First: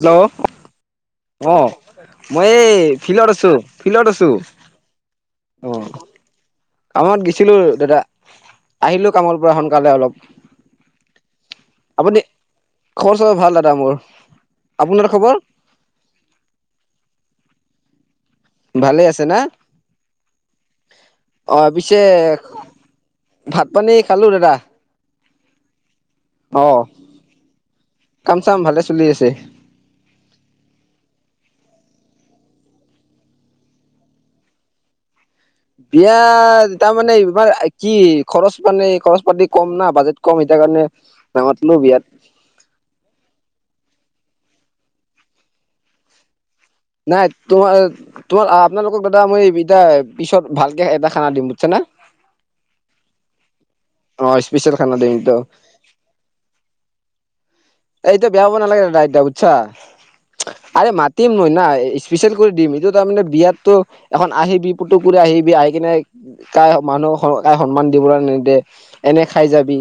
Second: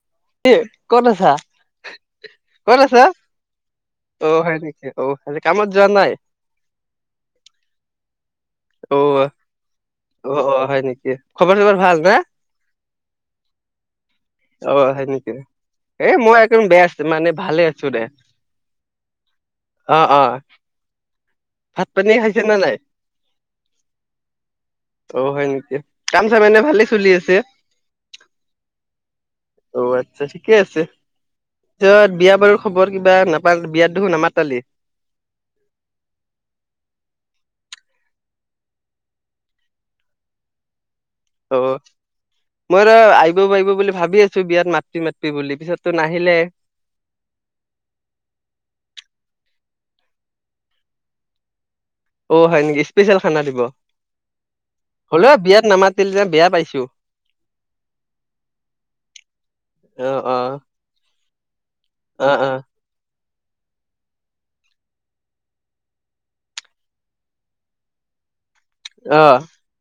Hello কি ক'ত আছা? অ মই এই ক'ত আছ ফিল্ডত আছো ফিল্ডত আছো অ হয় নেকি অ কামত অ যোৱা নাই? কামত গৈছিলোঁ দাদা। অ আহিলোঁ কামৰ পৰা সোনকালে অলপ অ অ হয় নেকি খবৰ চবৰ ভাল না আপুনি? খৰচবৰ ভাল দাদা মোৰ। অ সেই আপোনাৰ নেকি খবৰ এ মই একদম বেস মানে ভালে আছোঁ দে। ভালে আছে না? অ অ অ ভাত পিছে পানী খাইছে নে নাই ভাত পানী খালোঁ দাদা। অ হয় নেকি কাম চাম এনে অ ভালে চলি আছে? কাম চাম ভালে চলি আছে অ আচ্ছা ঠিকেই আছে। পিছত বিয়া বাৰুৰ খবৰ কিবা নাপা বিয়াত দেখোঁ নামাতালি। বিয়া তাৰমানে ইমাৰ কি খৰচ মানে খৰচ পাতি কম না বাজেট কম সেইতাৰ কাৰণে। অ নামাতিলো বিয়াত মইত আহিব আহিব বুলি ভাবি আছো। বিয়াত মাতি মাতিম বুলি পিছততো নাহিলে। নাই তোমাৰ তোমাৰ আপোনালোকক দাদা মই ইতা পিছত ভালকে এটা খানা দিম বুইজছ নে। অ হয় নেকি স্পেচিয়েল খানা দিব অ স্পেচিয়েল খানা দিম হ'লেও ত বিয়াত নামাতিল যে বেয়া পাইছোঁ। এই এতিয়া বেয়া পাব নালাগে দাদা এতিয়া বুইছ অ অ আৰে মাতিম ময় নাই। অ স্পেচিয়েল কৰি দিম এইটো তাৰমানে- বিয়াতো এখন আহিবি পুতুকু আহিব বি আহিবি কিনে কাই মানুহক কাই সন্মান দিবলৈ নিদিয়ে- অ এনে অ খাই যাবি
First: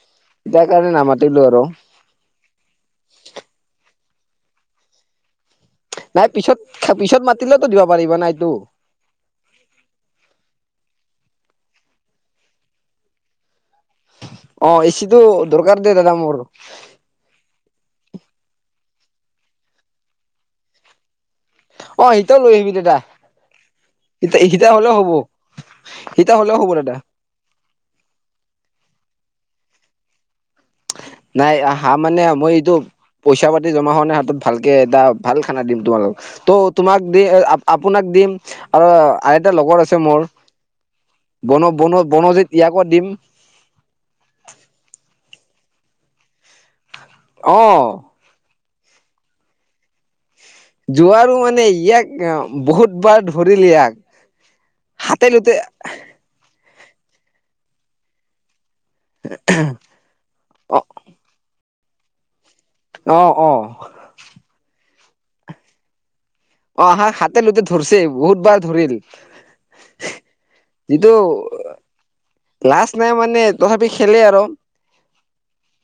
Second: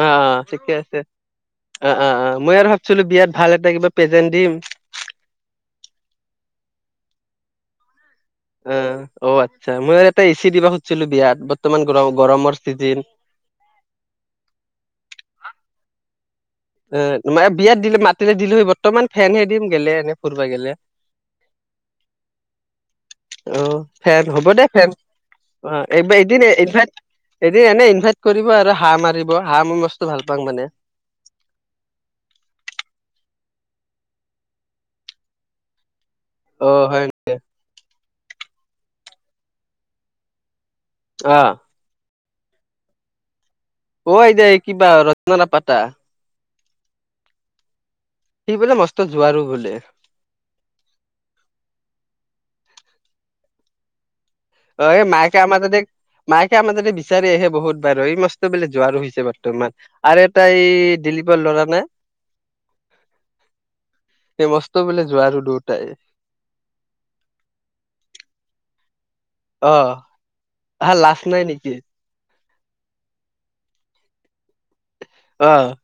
অ অ সেই ঠিকে কাৰণে আছে নামাতিলোঁ আৰু- অ অ অ মই আৰু ভাবিছিলোঁ বিয়াত ভাল এটা কিবা প্ৰেজেন্ট দিম- নাই পিছত পিছত মাতিলেতো দিব পাৰিব নাই- - অ অ আচ্ছা মই আৰু এটা এচি দিবা খুজিছিলোঁ বিয়াত- বৰ্তমান গৰম গৰমৰ চিজন- অ এচিটো দৰকাৰ দেই দাদা মোৰ- এ মানে বিয়াত দিলে মাতিলে দিলো হয় বৰ্তমান ফেনহে দিম গেলে এনে ফুৰিব গেলে-। অ সতিয়াও লৈ আহিবি দেতা-। অ ফেন হ'ব দে ফেন অ এইবাৰ সিটা এদিন হ'লেও হ'ব দাদা ইভাইট-। এদ এনে ইনভাইট কৰিব আৰু হাঁহ মাৰিব হাঁহ মই বস্তু ভাল পাওঁ মানে-। নাই হা মানে মই এইটো পইচা পাতি জমা হোৱা নাই হাতত ভালকে এটা ভাল খানা দিম তোমালোকক- অ ত' তোমাক হয় দি আপোনাক দিম আৰু আইতাৰ লগৰ আছে মোৰ- অ বন বন বনজিত ইয়াকো দিম- [unintelligible] পটা অ- সঠ বোলে মস্ত জোৱাৰো বোলে- জোৱাৰো মানে ইয়াক বহুত বাৰ ধৰিল ইয়াক- অ এই হাতে মাকে লুতে আমাৰ তাতে মাকে আমাৰ তাতে বিচাৰহে বহুত বাৰ এই মস্ত বোলে- জোৱাৰো হৈছে বৰ্তমান আৰু এটা এই দিলীপৰ ল'ৰা নে- আহ অ- য আৰু দুয়োটাই - অ আহা হাতে লোতে ধৰিছে বহুত বাৰ ধৰিল- আহ আহ যিটো লাজ নাই নেকি? লাজ নাই মানে তথাপি খেলে আৰু- আহ-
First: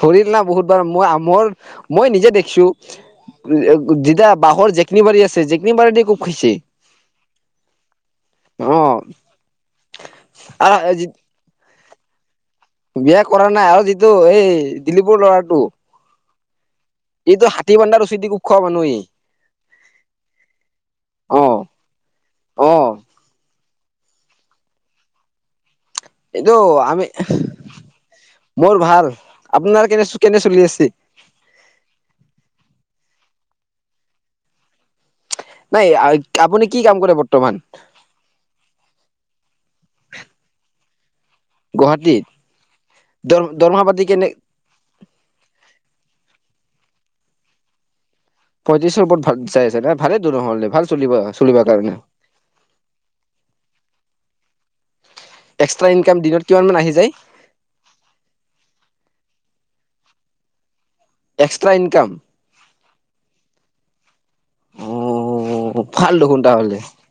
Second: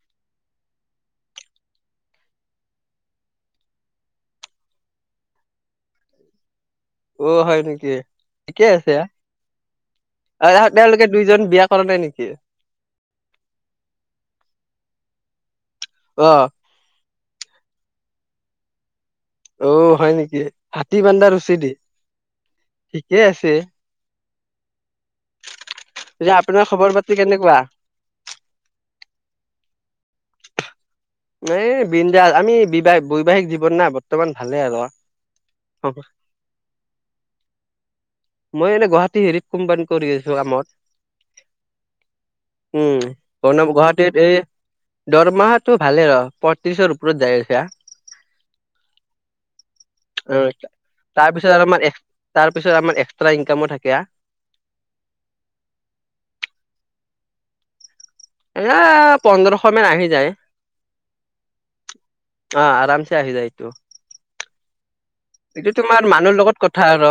ধৰিল না বহুতবাৰ মই মোৰ মই নিজে দেখিছোঁ - যতিয়া বাঁহৰ জেকনি বাৰী আছে জেকনি বাৰী দ খুব খাইছে। অ হয় নেকি অ ঠিকে আছে আৰু তেওঁলোকে দুইজন বিয়- কৰা নাই নেকি? বিয়া কৰা নাই আৰু যিটো এই দিলীপৰ ল'ৰাটো- অ এইটো হাতী বন্ধাৰ ৰচি দি খুব খোৱা মানুহেই- অ হয় নেকি হাতী বানদা ৰুচি অ দি অ ঠিকে আছে। যে এইটো আপোনাৰ খবৰ আমি পাতি কেনেকুৱা মোৰ ভাল। আপোনাৰ কেনে কেনে চলি আছে? এই বৃন্দা আমি বিবাহ বৈবাহিক জীৱন ন বৰ্তমান ভালে আৰু- নাই আপুনি কি কাম কৰে বৰ্তমান- মই এনে গুৱাহাটী হেৰিত কোম্পানী কৰি আছোঁ আমাৰ। গুৱাহাটীত উম দৰ কৰ্ণৱ দৰমহা পাতি গুৱাহাটীত কেনে এই দৰমাহাটো- ভালে ৰ পত্ৰিশৰ ওপৰত যায় আছা- পঁয়ত্ৰিশৰ ওপৰত ভাল যাই আছে ন ভালে দৰমহা হ'লে ভাল চলিব তাৰপিছত চলিবৰ কাৰণে তাৰপিছত আমাৰ এক্সটা ইনকাম - থাকে তেতিয়া এক্সট্ৰা ইনকাম দিনত কিমান মান আহি যায়- এ পোন্ধৰশ মান আহি যায়- এক্সট্ৰা ইনকাম অ আৰামচে আহ যায় তো- এইটো অ তোমাৰ ভাল মানুহ দেখোন লগত তাহ'লে কথা আৰু-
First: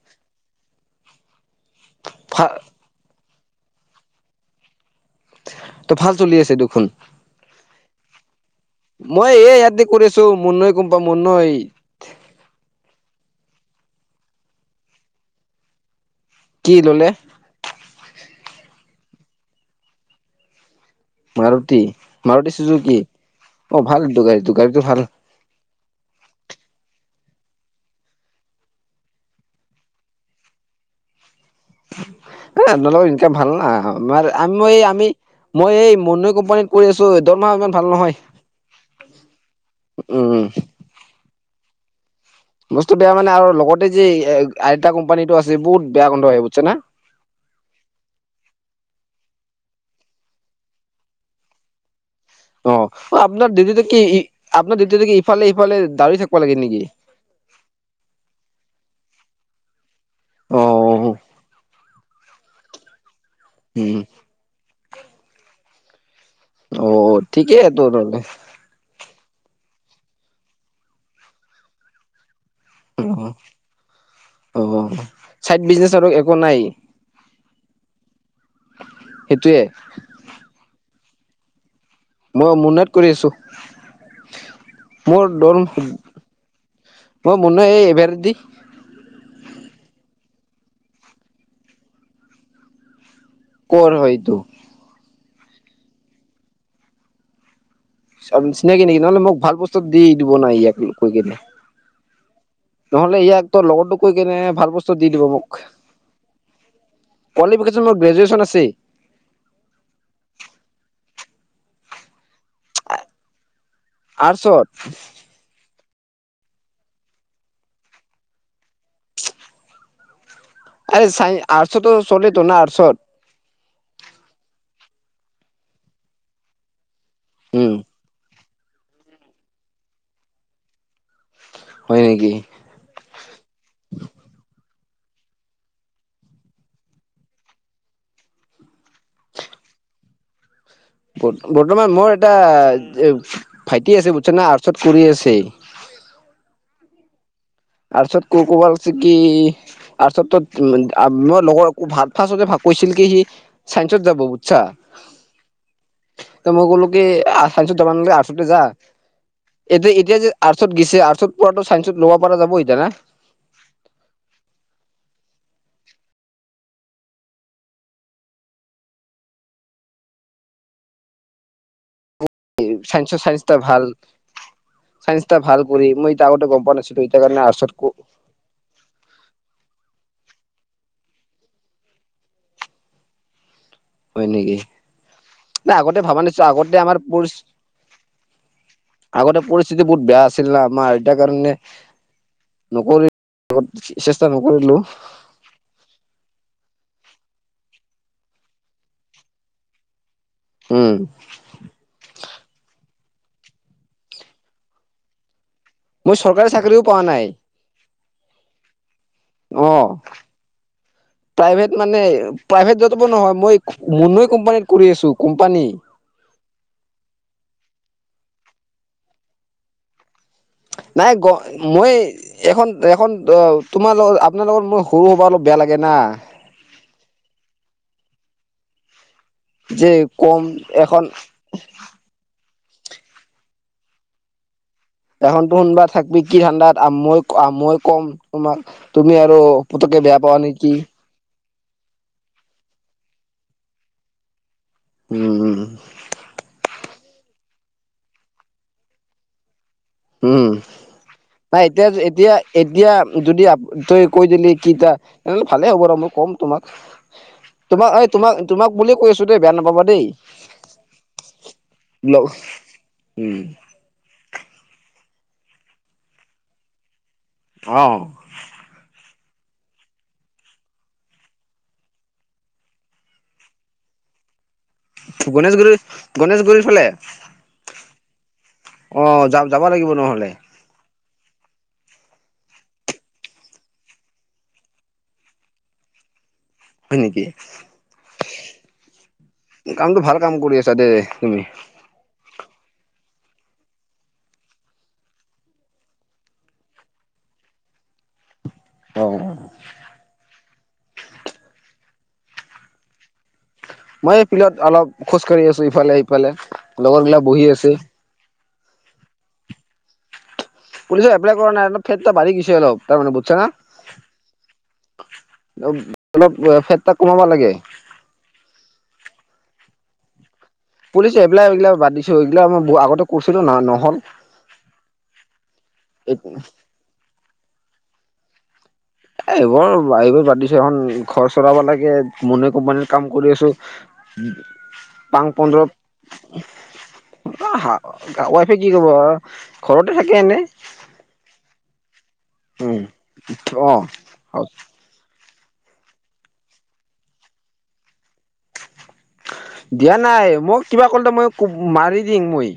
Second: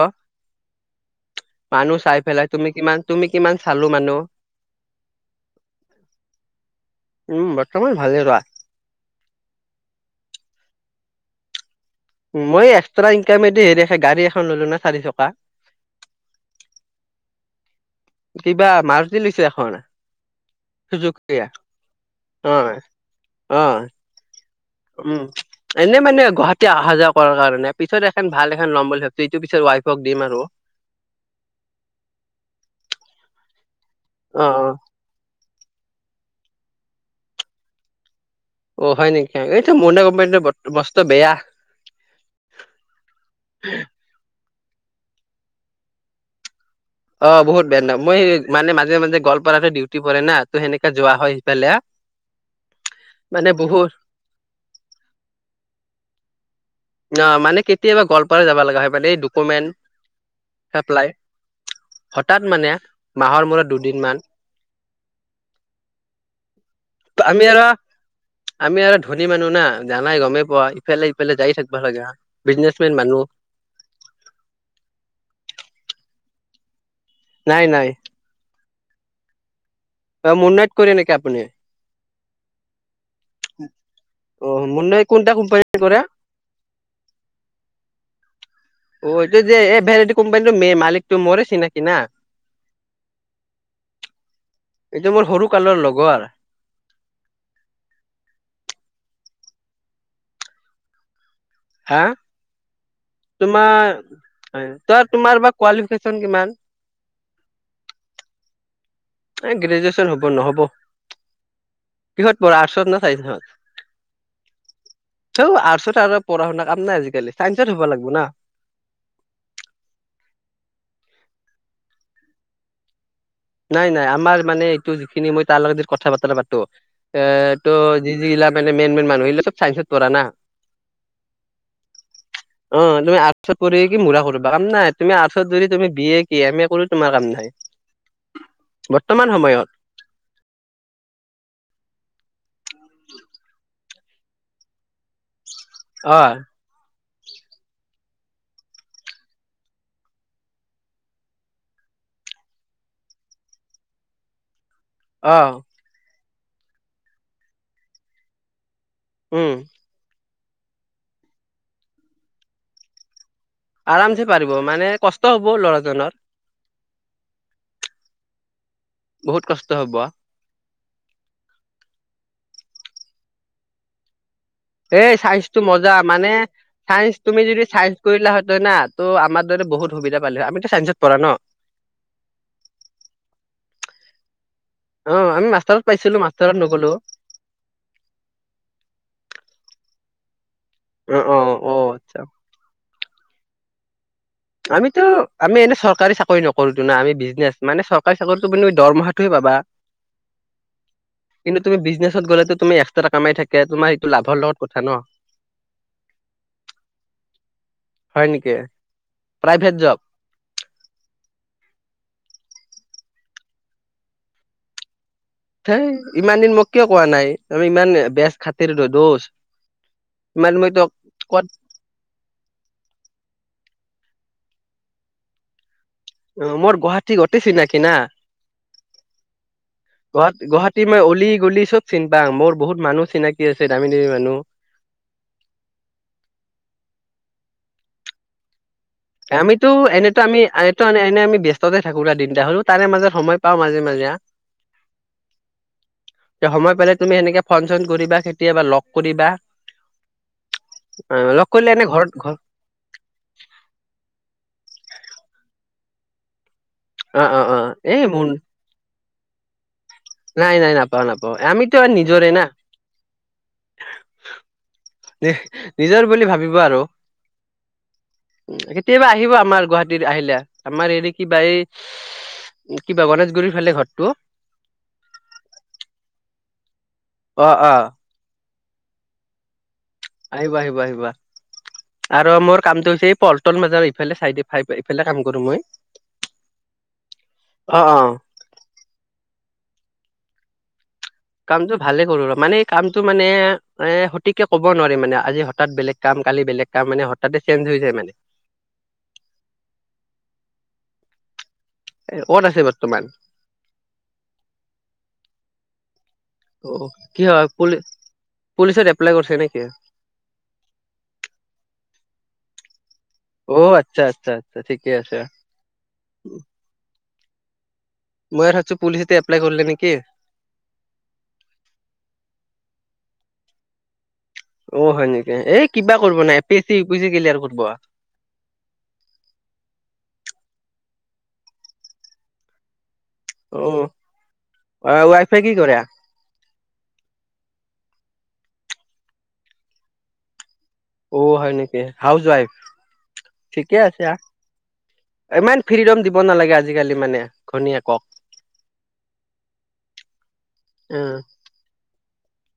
মানুহ চাই পেলাই ভাল তুমি কিমান তুমি কিমান চালো মানুহ- ত ভাল চলি আছে দেখোন- তমান ভালে ৰোৱা- মই এই ইয়াতে কৰি আছো মুন্নৈ গোম পা মুন্নয় মই এক্সট্ৰা ইনকামেদি হেৰি গাড়ী এখন ললো না চাৰি চকা। কি ললে কিবা মাৰুতি লৈছে এখন চুজুকীয়া অ মাৰুতি-মাৰুতি চুজো কি অ ভালটো গাড়ীটো গাড়ীটো ভাল এনেই মানে গুৱাহাটী অহা যোৱা কৰাৰ কাৰণে পিছত এখন ভাল এখন ল'ম বুলি ভাবছো এইটো পিছত ৱাইফক দিম আৰু [inaudible] হ নলওঁ ইনকাম ভাল না আমাৰ অ অ আমিই আমি মই এই মন্নৈ কোম্পানীত কৰি আছো দৰমাহ ইমান ভাল নহয় [unintelligible] অ হয় নেকি এইটো মন্দা উম কোম্পানীৰ বস্তু বেয়া। বস্তু বেয়া মানে আৰু লগতে যে আইতা কোম্পানীটো আছে বহুত বেয়া গন্ধ হয় বুজিছে না। অ বহুত বেয়া ন মই মানে মাজে মাজে গোৱালপাৰাটো ডিউটি পৰে না ত সেনেকা যোৱা হয় সেইফালে। অ আপোনাৰ ডিউটিটো কি আপোনাৰ ডিউটিটো ইফালে সিফালে দাউৰি থাকিব লাগে নেকি। না মানে কেতিয়াবা গোৱালপাৰা যাব লগা হয় মানে এই অ ডকুমেণ্ট এপলাই হঠাৎ মানে মাহৰ মূৰত উম দুদিন মান অ আমি ঠিকেই আৰু, তো নহলে আমি আৰু ধনী মানুহ না জানাই গমেই পোৱা ইফালে সিফালে যায়েই থাকিব লাগে অ চাইড বিজনেচ আৰু একো নাই নাই নাই সেইটোৱে মুন্নাইট ক নেকি আপুনি মই মুন্নাইত কৰি আছো অ' মুন্নাই কোনটা মোৰ দ কোম্পানীত কৰে? মই মুন্নাই এই এভাৰ দি অ এইটো যে এই ভেৰাইট কোম্পানীটো মেইন মালিকটো মোৰেই চিনাকি না কৰ হয় এইত এ মোৰ সৰুকালৰ লগৰ চিনাকি নেকি নহলে মোক ভাল বস্তু দি দিব নাই ইয়াক কৈ কিনে হাঁ নহলে ইয়াক তোৰ লগৰটোক কৈ কেনে ভাল বস্তু তই দি দিব তোমাৰ বা মোক কোৱালিফিকেচন কিমান কোৱালি ফিকেশন মোৰ গ্ৰেজুৱেচন আছেই এ গ্ৰেজুৱেচন হব নহ'ব কিহঁত পঢ়া আটৰ্চত না চাইন্সত? আৰ্টছত [unintelligible] পঢ়া-শুনা কাম নাই আজিকালি চাইন্সত হ'ব লাগিব না আৰে চাইন আৰ্টছতো চলে তোৰ ন আৰ্টছত [inaudible] নাই-নাই আমাৰ মানে এইটো যিখিনি মই তাৰ লগত যে কথা বতৰা পাতো [unintelligible] এ উম, ত' যি যি ইিলা মেইন-মেইন মানুহ আহিলে চব চাইন্সত পঢ়া না হয় নেকি? অ তুমি আৰ্টছত কৰি যশৰ কি মুঢ়ৰা কৰবা কাম নাই তুমি আৰ্টছত যৰি তুমি বি এ কি এম এ কৰো তোমাৰ কাম নাই বৰ্তমান সময়ত বৰ্তমান মোৰ এটা ভাইটি আছে বুজিছা না আৰ্টছত কৰি আছে অ তাৰ পিছত কব ভাল‌ কি তাৰপিছত ত মই লগৰ ভাত চাত কৈছিল কি সি চাইন্সত যাব বুজিছা অহ মই ক'লো কি চাইন্সত যাব নালাগে আৰ্টছতে যা উম এতিয়া এতিয়া যে আৰ্টচত গৈছে আৰ্টচত পোৱাটো চাইন্সত ল'ব পৰা যাব এতিয়া না আৰামছে পাৰিব মানে কষ্ট হ'ব ল'ৰাজনৰ বহুত কষ্ট হ'ব চাইন্সৰ চাইন্স ত ভাল এই চাইন্সটা চাইন্সটো ভাল কৰি মজা মই এতিয়া মানে আগতে গম পোৱা নাছিলো এতিয়া চাইন্সটো তুমি কাৰণে যদি আৰ্টছত চাইন্সটো কৰিলা হয় তই না ত' আমাৰ দৰে বহুত সুবিধা পালি হয় আমিতো চাইন্সটত পঢ়া ন হয় নেকি অ আমি না মাষ্টাৰত আগতে পাইছিলো ভবা নাছিলোঁ মাষ্টাৰত আগতে নগলো আমাৰ পছ আগতে পৰিস্থিতি বহুত বেয়া আছিল আমাৰ আইতা‌ অ অ কাৰণে অ আচ্ছা নকৰি চেষ্টা নকৰিলো আমিতো আমি এনে চৰকাৰী চাকৰি নক চাকৰিটো ন আমি বিজনেছ মানে চৰকাৰী চাকৰিটো দৰমহাটোহে পাবা উম কিন্তু তুমি বিজনেচত গ'লেতো তুমি কামাই থাকে তোমাৰ সেইটো লাভৰ লগত কথা ন মই চৰকাৰী চাকৰিও পোৱা নাই হয় নেকি? অ প্ৰাইভেট জব প্ৰাইভেট মানে প্ৰাইভেট যপো নহয় মই মুন্নুই কোম্পানীত কৰি আছোঁ হে ইমান দিন মোক কিয় কোৱা নাই আমি ইমান বেচ খাতিৰত দুশ নাই গ মই এখন এখন অ তোমাৰ লগ আপোনাৰ লগত মোৰ সৰু হবা অলপ বেলেগ অ মোৰ গুৱাহাটী গটেই চিনাকি না যে গুৱা কম গুৱাহাটী এখন মই অলি গলি চব চিন পাওঁ মোৰ বহুত মানুহ চিনাকি আছে দামী দামী মানুহ এশনটো শোনবা থাকবি কি ঠাণ্ডাত মই মই কম তোমাক তুমি আৰু আমিতো পুতুককে বেয়া এনেতো পাৱা আমি নেকি এনে আমি ব্যস্ত ততে থাকো দিনটা হ'লও তাৰে মাজে সময় পাওঁ মাজে মাজে উম উম তে সময় পালে তুমি সেনেকে ফন চন কৰিবা কেতিয়াবা লগ কৰিবা উম অ লগ নাই কৰিলে এনে এতিয়া ঘৰত এতিয়া ঘৰ এতিয়া যদি আ তাই কৈ দিলি কিতা তেনেহ'লে ভালে হ'ব ৰ মই ক'ম তোমাক অ অ অ তোমাক এই মোৰ তোমাক তোমাক বুলিয়েই কৈ আছো দেই বেয়া নাপাব নাই নাই নাপাও নাপাওঁ আমিতো আৰু নিজৰে ন উম নি নিজৰ বুলি ভাবিবা আৰু অ কেতিয়াবা আ আহিবা আমাৰ গুৱাহাটীত আহিলে আমাৰ হেৰি কিবা এই কিবা গণেশগুৰিৰ ফালে ঘৰটো গণেশগুৰি গণেশগুৰিৰ ফালে অ অ অ যাম যাব লাগিব নহলে আহিব আহিব আহিবা আৰু মোৰ কামটো হৈছে এই পলটন বাজাৰ সিফালে চাই দি ফাই এইফালে কাম কৰো মই হয় নেকি অ', অ'। কামটো ভাল কাম কৰি আছা দে কামটো ভালে কৰোঁ ৰ মানে কামটো মানে এ সঠিককে ক'ব নোৱাৰি মানে আজি হঠাৎ বেলেগ কাম কালি বেলেগ কাম মানে হঠাতে চেঞ্জ হৈ যায় মানে অ অ ক'ত আছে বৰ্তমান? মই ফিলত অলপ খোজ কাঢ়ি আছো ইফালে সিফালে অ' লগৰ গিলা কি বহি হয় আছে পুলি পুলিচত এপ্লাই কৰিছ নেকি? পুলিচত এপ্লাই কৰা নাই ফেটটা বাঢ়ি গৈছে অলপ তাৰ মানে বুজছ না অ' আচ্ছা আচ্ছা আচ্ছা ঠিকে আছে। অলপ ফেট টা কমাব লাগে মই ভাবিছো পুলিচতে এপ্লাই কৰিলে নেকি? পুলিচ এপ্লাইল এইগিলা বাদ দিছো এইগিলা আগতে কৰিছিলো ন নহল অ হয় নেকি এই কিবা কৰিব নাই এপিচি ইউপিচি কৰিলি আৰু কৰবা। এইবোৰ এইবোৰ বাদ দিছো এখন ঘৰ চলাব লাগে মনে কোম্পানীৰ কাম কৰি আছো অ' পাং ৱাইফে কি কৰে? পধপ কা ৱাইফে কি কব ঘৰতে থাকে এনে অ হয় নেকি হাউচ ৱাইফ উম অ ঠিকে আছে। ইমান ফ্ৰীডম দিব নালাগে আজিকালি মানে ঘনীয়েকক দিয়া নাই মই কিবা কলে অ', মই মাৰি দিম মই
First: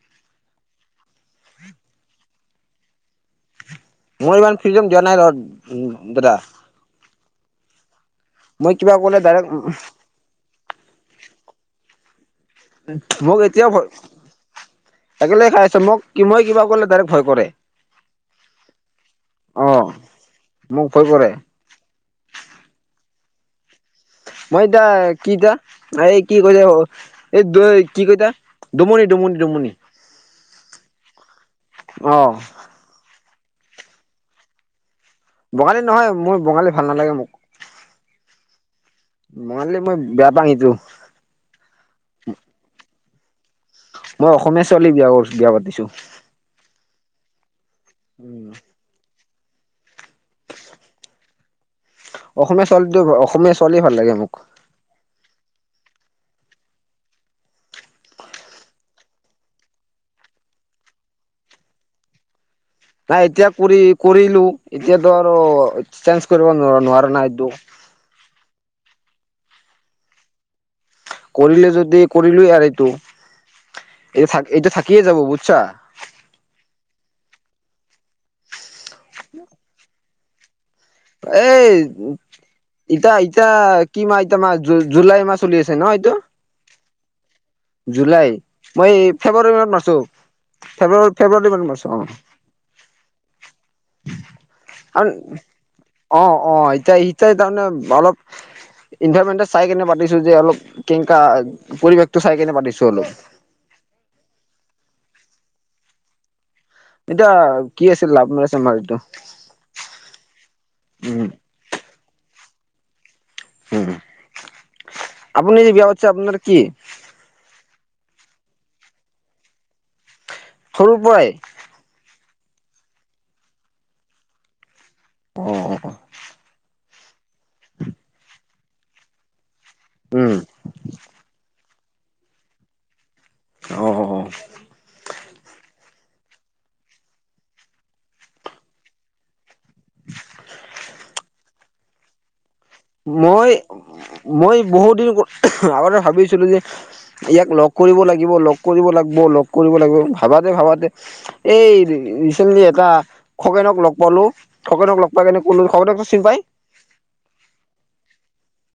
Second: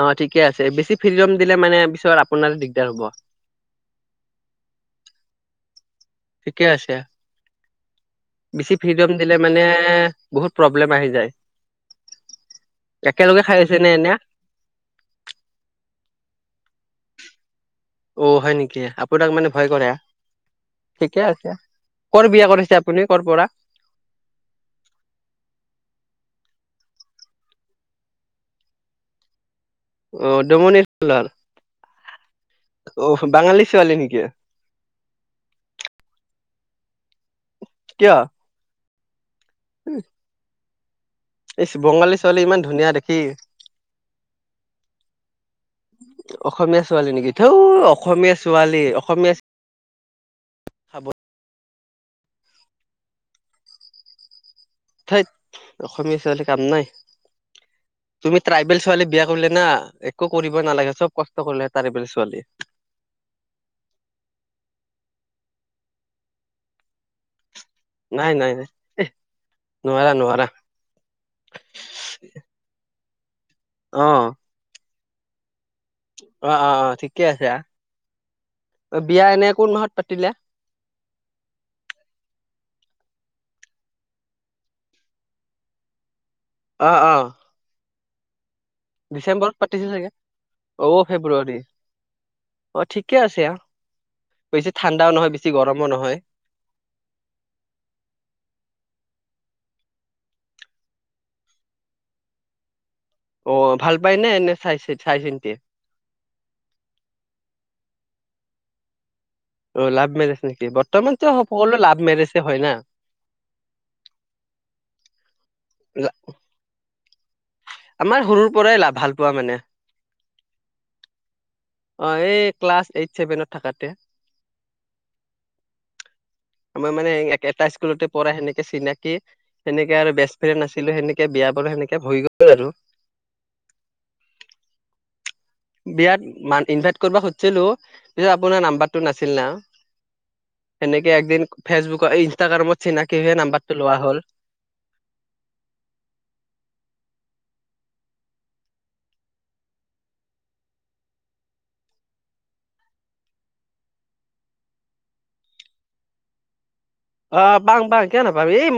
অ ঠিকে আছে বেছি ফ্ৰিডম দিলে মানে পিছত আপোনাৰ দিগদাৰ হ'ব। মই ইমান ফ্ৰিদম দিয়া নাই ৰত ঠিকে আছে মই বেছি কিবা ফ্ৰিডম ক'লে দিলে ডাইৰেক্ট মানে বহুত প্ৰব্লেম আহি যায়। মোক একেলগে খাই এতিয়াও আছে নে এনে একেলগে খাই আছ মোক মই কিবা কৰিলে ডাইৰেক্ট ভয় কৰে অ হয় নেকি আপোনাক মানে ভয় অ' কৰে মোক ভয় ঠিকে কৰে আছে কৰ বিয়া কৰিছে আপুনি কৰ পৰা? মই দা কি দা এই কি কৈছ এক দুই কি কৈতা ডমুনি ডমুনি ডমুনি অ দুমুনি [unintelligible] অ' অহ বাঙালী ছোৱালী নেকি? বঙালী নহয় মোৰ বঙালী ভাল নালাগে মোক কিয়? বঙালী মই বেয়া পা আহিছো এই বঙালী ছোৱালী ইমান ধুনীয়া দেখি মই অসমীয়া ছোৱালী বিয়া কৰিছো বিয়া পাতিছো। অসমীয়া ছোৱালী নেকি থৌ অসমীয়া উম ছোৱালী অসমীয়া অসমীয়া ছোৱালীটো অসমীয়া ছোৱালী ভাল লাগে মোক ঠেইত অসমীয়া ছোৱালী কাম নাই। তুমি ট্ৰাইবেল ছোৱালী বিয়া কৰিলে না একো কৰিব নালাগে চব কষ্ট কৰিলে ট্ৰাইবেল ছোৱালীয়ে নাই এতিয়া কৰি কৰিলো এতিয়াতো আৰু চেঞ্জ কৰিব নোৱাৰ নোৱাৰা নাই এইটো নাই নাই নাই নোৱাৰা নোৱাৰা কৰিলে যদি কৰিলোঁ আৰু এইটো অ এইটো এইটো থাকিয়ে যাব বুজছা অ অ অ ঠিকে আছে বিয়া এনে কোন মাহত পাতিলে [unintelligible] ইতা ইতয়া কি মাহ ইত মাহ জুলাই মাহ উলি আছে ন এইটো অ অ জুলাই মই ডিচেম্বৰত ফেব্ৰুৱাৰী মানত পাতিছিল মাৰছো চাগে ফেব্ৰুৱাৰী ফেব্ৰুৱাৰী মানত মাৰছো অ অ ঠিকে আছে আৰু বেছি ঠাণ্ডাও নহয় বেছি গৰম অ অ এতিয়া ইতিয়া তাৰমানে অলপ ইনভাৰমেন্টছ চাই কেনে পাতিছো যে অলপ কেনেকা পৰিৱেশটো চাই কেনে পাতিছো অলপ অ ভাল পায় ন এনে চাইছে চাই চিন্তি এ এতিয়া কি আছিল লাভ ৰিলেশ্বন এইটো অ লাভ মেৰেজ নেকি উম বৰ্তমানত সকলো লাভ মেৰেজে হয় না উম আপুনি যে বিয়া পাতিছে আপোনাৰ কি? আমাৰ সৰুৰ পৰাই লা ভাল পোৱা মানে সৰু পৰাই। অঁ এ ক্লাছ এইট চেভেনত থাকাতে। অ আমাৰ মানে এটা স্কুলতে পঢ়া সেনেকে চিনাকি সেনেকে আৰু উম বেষ্টফ্ৰেণ্ড আছিলে সেনেকে বিয়া বাৰু সেনেকে হৈ গ'ল আৰু। অ বিয়াত মান ইনভাইট কৰিব খুজিছিলোঁ পিছত আপোনাৰ নাম্বাৰটো নাছিল না। এনেকে একদিন ফেচবুকত মই মই বহুত দিন আগতে ভাবিছিলো যে ইয়াক লগ কৰিব লাগিব লগ কৰিব লাগিব লগ কৰিব লাগিব ভাবাতে ভাবাতে এই ৰিচেণ্টলি বা খগেনক লগ পালো খগেনক লগ পাই কেনে কলো, খগনকটো চিনি পাই? অ বাং বাং কিয় নাপাম এই মই